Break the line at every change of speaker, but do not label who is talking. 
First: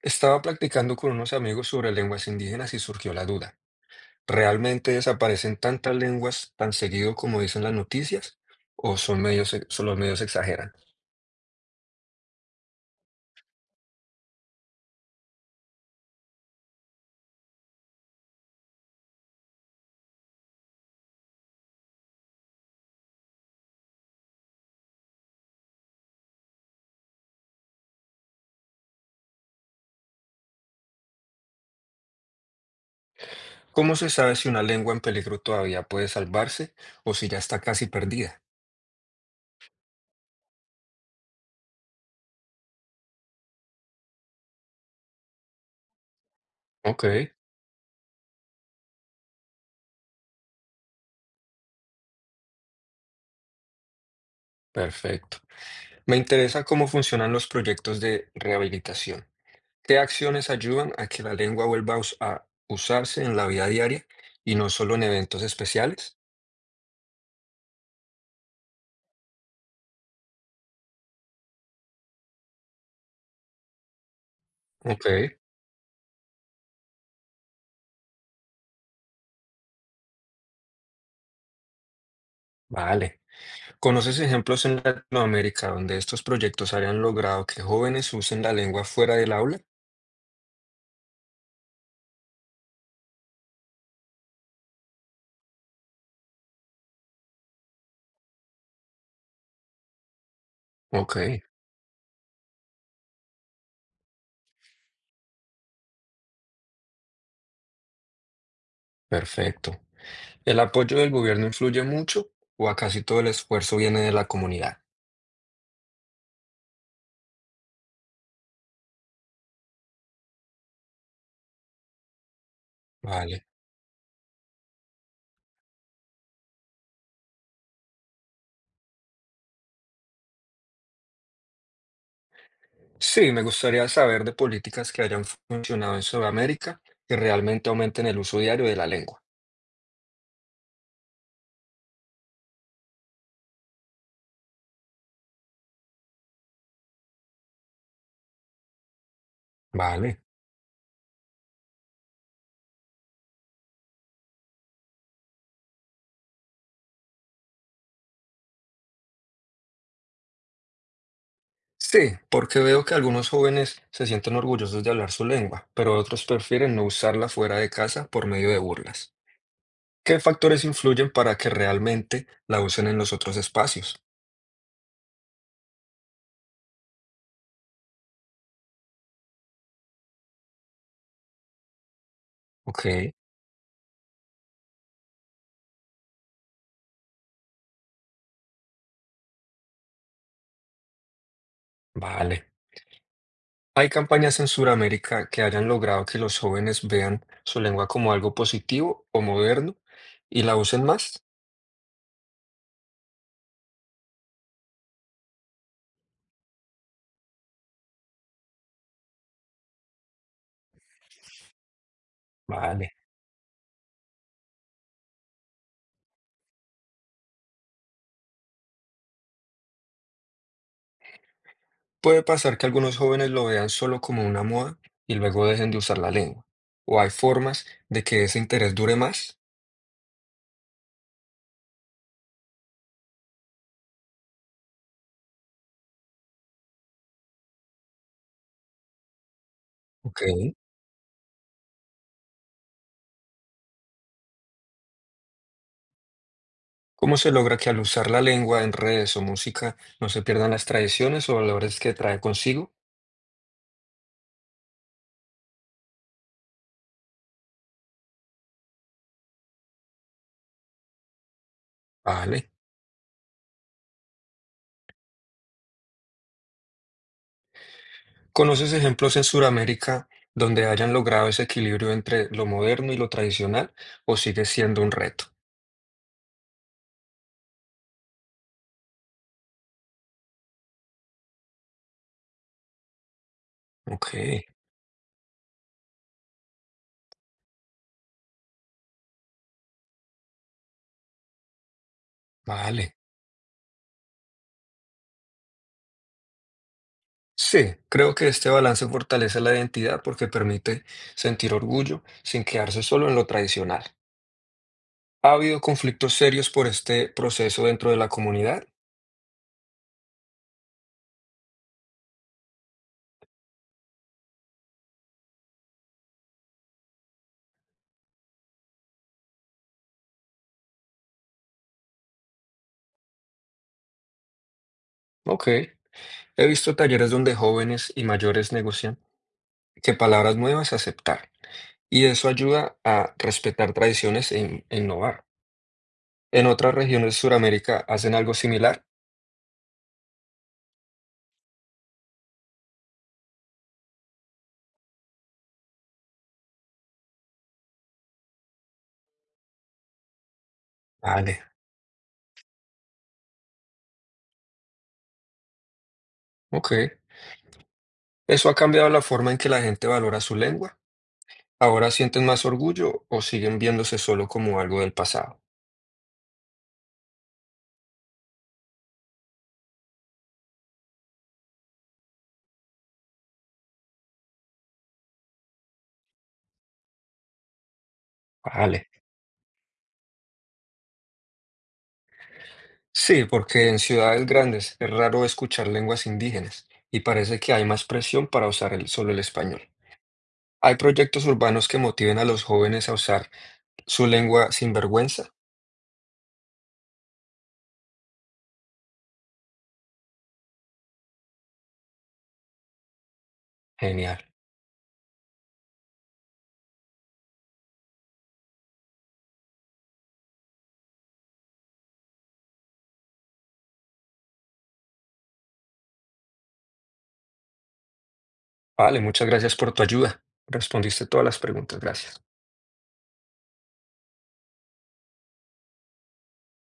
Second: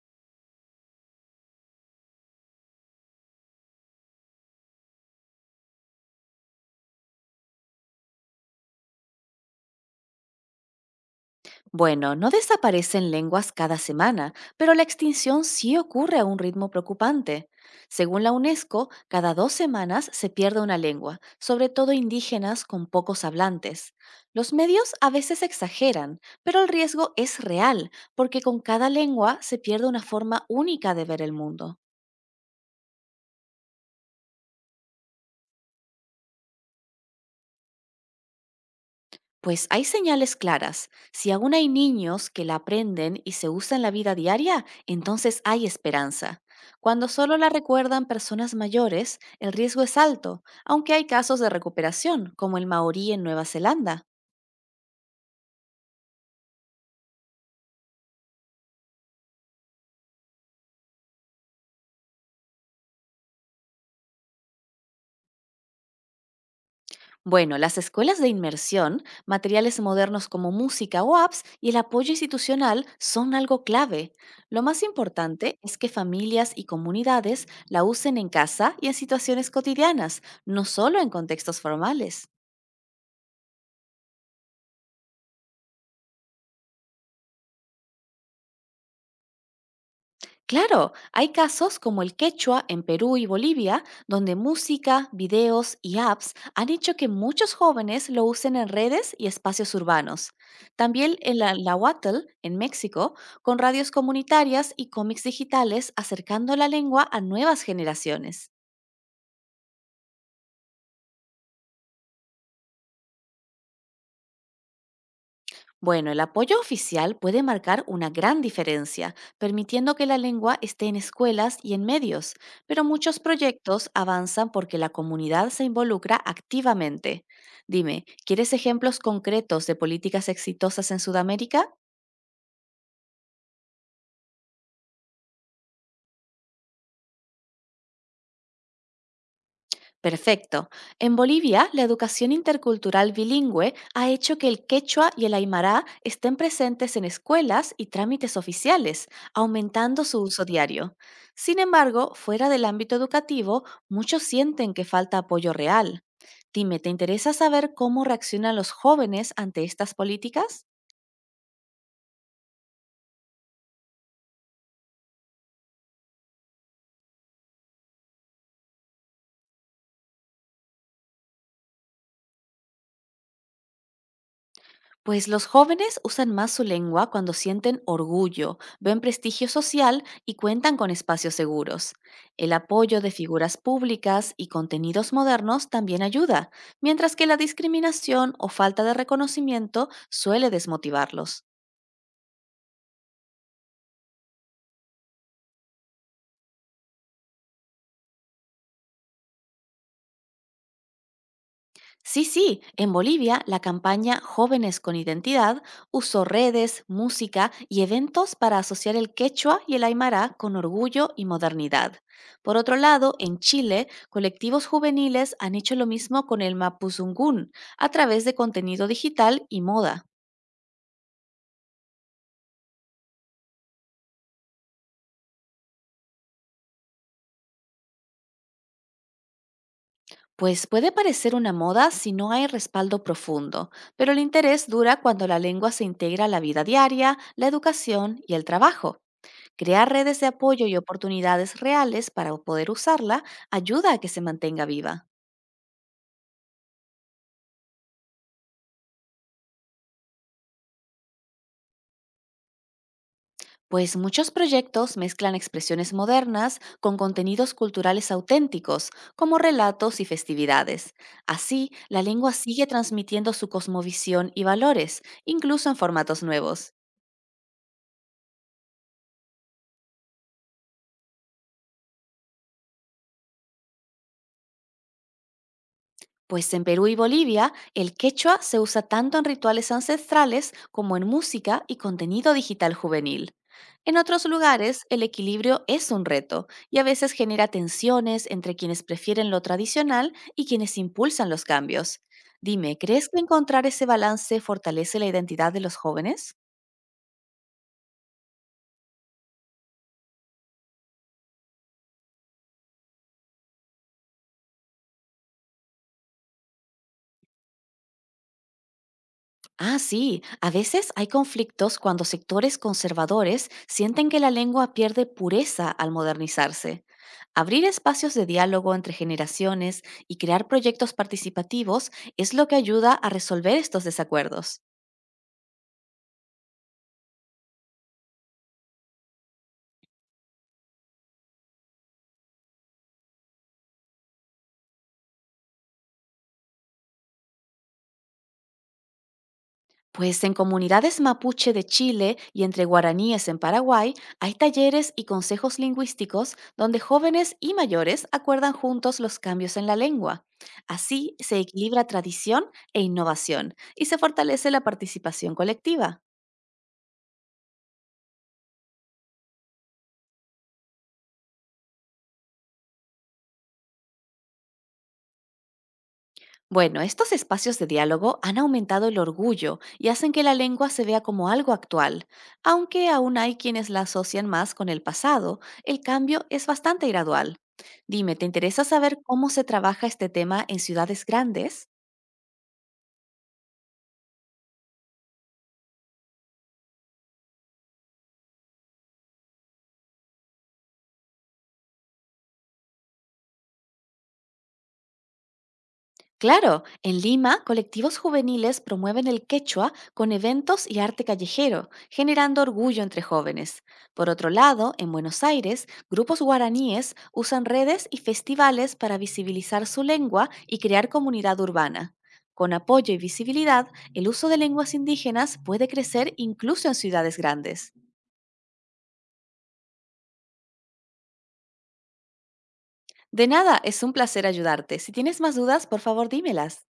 Estaba practicando con unos amigos sobre lenguas indígenas y surgió la duda. ¿Realmente desaparecen tantas lenguas tan seguido como dicen las noticias? ¿O son medios, son los medios exageran?
Bueno, no desaparecen lenguas cada semana, pero la extinción sí ocurre a un ritmo preocupante. Según la UNESCO, cada dos semanas se pierde una lengua, sobre todo indígenas con pocos hablantes. Los medios a veces exageran, pero el riesgo es real, porque con cada lengua se pierde una forma única de ver el mundo.
¿Cómo se sabe si una lengua en peligro todavía puede salvarse o si ya está casi perdida?
Pues hay señales claras. Si aún hay niños que la aprenden y se usa en la vida diaria, entonces hay esperanza.
Ok,
Cuando solo la recuerdan personas mayores, el riesgo es alto, aunque hay casos de recuperación, como el maorí en Nueva Zelanda.
perfecto. Me interesa cómo funcionan los proyectos de rehabilitación. ¿Qué acciones ayudan a que la lengua vuelva a usarse en la vida diaria y no solo en eventos especiales?
Bueno, las escuelas de inmersión, materiales modernos como música o apps y el apoyo institucional son algo clave. Lo más
Ok,
importante es que familias y comunidades la usen en casa y en situaciones cotidianas, no solo en contextos formales.
vale. ¿Conoces ejemplos en Latinoamérica donde estos proyectos hayan logrado que jóvenes usen la lengua fuera del aula?
Claro, hay casos como el quechua en Perú y Bolivia, donde música, videos y apps han hecho que muchos jóvenes lo usen en redes y espacios urbanos.
Ok,
También en la Nahuatl, en México, con radios comunitarias y cómics digitales acercando la lengua a nuevas generaciones.
perfecto. ¿El apoyo del gobierno influye mucho o a casi todo el esfuerzo viene de la comunidad?
Bueno, el apoyo oficial puede marcar una gran diferencia, permitiendo que la lengua esté en escuelas y en medios, pero muchos
Vale.
proyectos avanzan porque la comunidad se involucra activamente. Dime, ¿quieres ejemplos concretos de políticas exitosas en Sudamérica?
Sí, me gustaría saber de políticas que hayan funcionado en Sudamérica que realmente aumenten el uso diario de la lengua.
Perfecto. En Bolivia, la educación intercultural bilingüe ha hecho que el quechua y el aymara estén presentes en escuelas y trámites oficiales, aumentando
Vale.
su uso diario. Sin embargo, fuera del ámbito educativo, muchos sienten que falta apoyo real. Dime, ¿te interesa saber cómo reaccionan los jóvenes ante estas políticas?
Sí, porque veo que algunos jóvenes se sienten orgullosos de hablar su lengua, pero otros prefieren no usarla fuera de casa por medio de burlas. ¿Qué factores influyen para que realmente la usen en los otros espacios?
Pues los jóvenes usan más su lengua cuando sienten orgullo, ven prestigio social y cuentan con espacios seguros. El
Ok,
apoyo de figuras públicas y contenidos modernos también ayuda, mientras que la discriminación o falta de reconocimiento suele desmotivarlos.
vale. ¿Hay campañas en Sudamérica que hayan logrado que los jóvenes vean su lengua como algo positivo o moderno y la usen más?
Sí, sí, en Bolivia la campaña Jóvenes con Identidad usó redes, música y eventos para asociar el quechua y el aymara con orgullo y modernidad. Por otro
Vale.
lado, en Chile, colectivos juveniles han hecho lo mismo con el mapuzungún a través de contenido digital y moda.
Puede pasar que algunos jóvenes lo vean solo como una moda y luego dejen de usar la lengua. ¿O hay formas de que ese interés dure más?
Pues puede parecer una moda si no hay respaldo profundo, pero el interés dura cuando la lengua se integra a la vida diaria, la educación y el trabajo. Crear
Ok.
redes de apoyo y oportunidades reales para poder usarla ayuda a que se mantenga viva,
¿Cómo se logra que al usar la lengua en redes o música no se pierdan las tradiciones o valores que trae consigo?
pues muchos proyectos mezclan expresiones modernas con contenidos culturales auténticos, como relatos y festividades. Así, la lengua
Vale.
sigue transmitiendo su cosmovisión y valores, incluso en formatos nuevos.
¿Conoces ejemplos en Sudamérica donde hayan logrado ese equilibrio entre lo moderno y lo tradicional o sigue siendo un reto?
Pues en Perú y Bolivia, el quechua se usa tanto en rituales ancestrales como en música y contenido digital juvenil. En
Ok,
otros lugares, el equilibrio es un reto y a veces genera tensiones entre quienes prefieren lo tradicional y quienes impulsan los cambios. Dime,
vale.
¿crees que encontrar ese balance fortalece la identidad de los jóvenes?
Sí, creo que este balance fortalece la identidad porque permite sentir orgullo sin quedarse solo en lo tradicional. ¿Ha habido conflictos serios por este proceso dentro de la comunidad?
Ah, sí. A veces hay conflictos cuando sectores conservadores sienten que la lengua pierde pureza al modernizarse. Abrir espacios de diálogo entre generaciones y crear proyectos participativos es lo que ayuda a resolver estos desacuerdos.
Ok. He visto talleres donde jóvenes y mayores negocian qué palabras nuevas aceptar y eso ayuda a respetar tradiciones e innovar. ¿En otras regiones de Suramérica hacen algo similar?
Pues en comunidades mapuche de Chile y entre guaraníes en Paraguay hay talleres y consejos lingüísticos donde jóvenes y mayores acuerdan juntos los cambios en la lengua. Así se
Vale,
equilibra tradición e innovación y se fortalece la participación colectiva.
ok. ¿Eso ha cambiado la forma en que la gente valora su lengua? ¿Ahora sienten más orgullo o siguen viéndose solo como algo del pasado?
Bueno, estos espacios de diálogo han aumentado el orgullo y hacen que la lengua se vea como algo actual. Aunque aún hay quienes la asocian más con el pasado, el cambio es bastante gradual. Dime, ¿te interesa
Vale.
saber cómo se trabaja este tema en ciudades grandes?
Sí, porque en ciudades grandes es raro escuchar lenguas indígenas y parece que hay más presión para usar solo el español. ¿Hay proyectos urbanos que motiven a los jóvenes a usar su lengua sin vergüenza?
Claro, en Lima, colectivos juveniles promueven el quechua con eventos y arte callejero, generando orgullo entre jóvenes. Por
Genial.
otro lado, en Buenos Aires, grupos guaraníes usan redes y festivales para visibilizar su lengua y crear comunidad urbana. Con apoyo y visibilidad, el uso de lenguas indígenas puede crecer incluso en ciudades grandes.
Vale, muchas gracias por tu ayuda. Respondiste todas las preguntas, gracias.
De nada, es un placer ayudarte. Si tienes más dudas, por favor dímelas.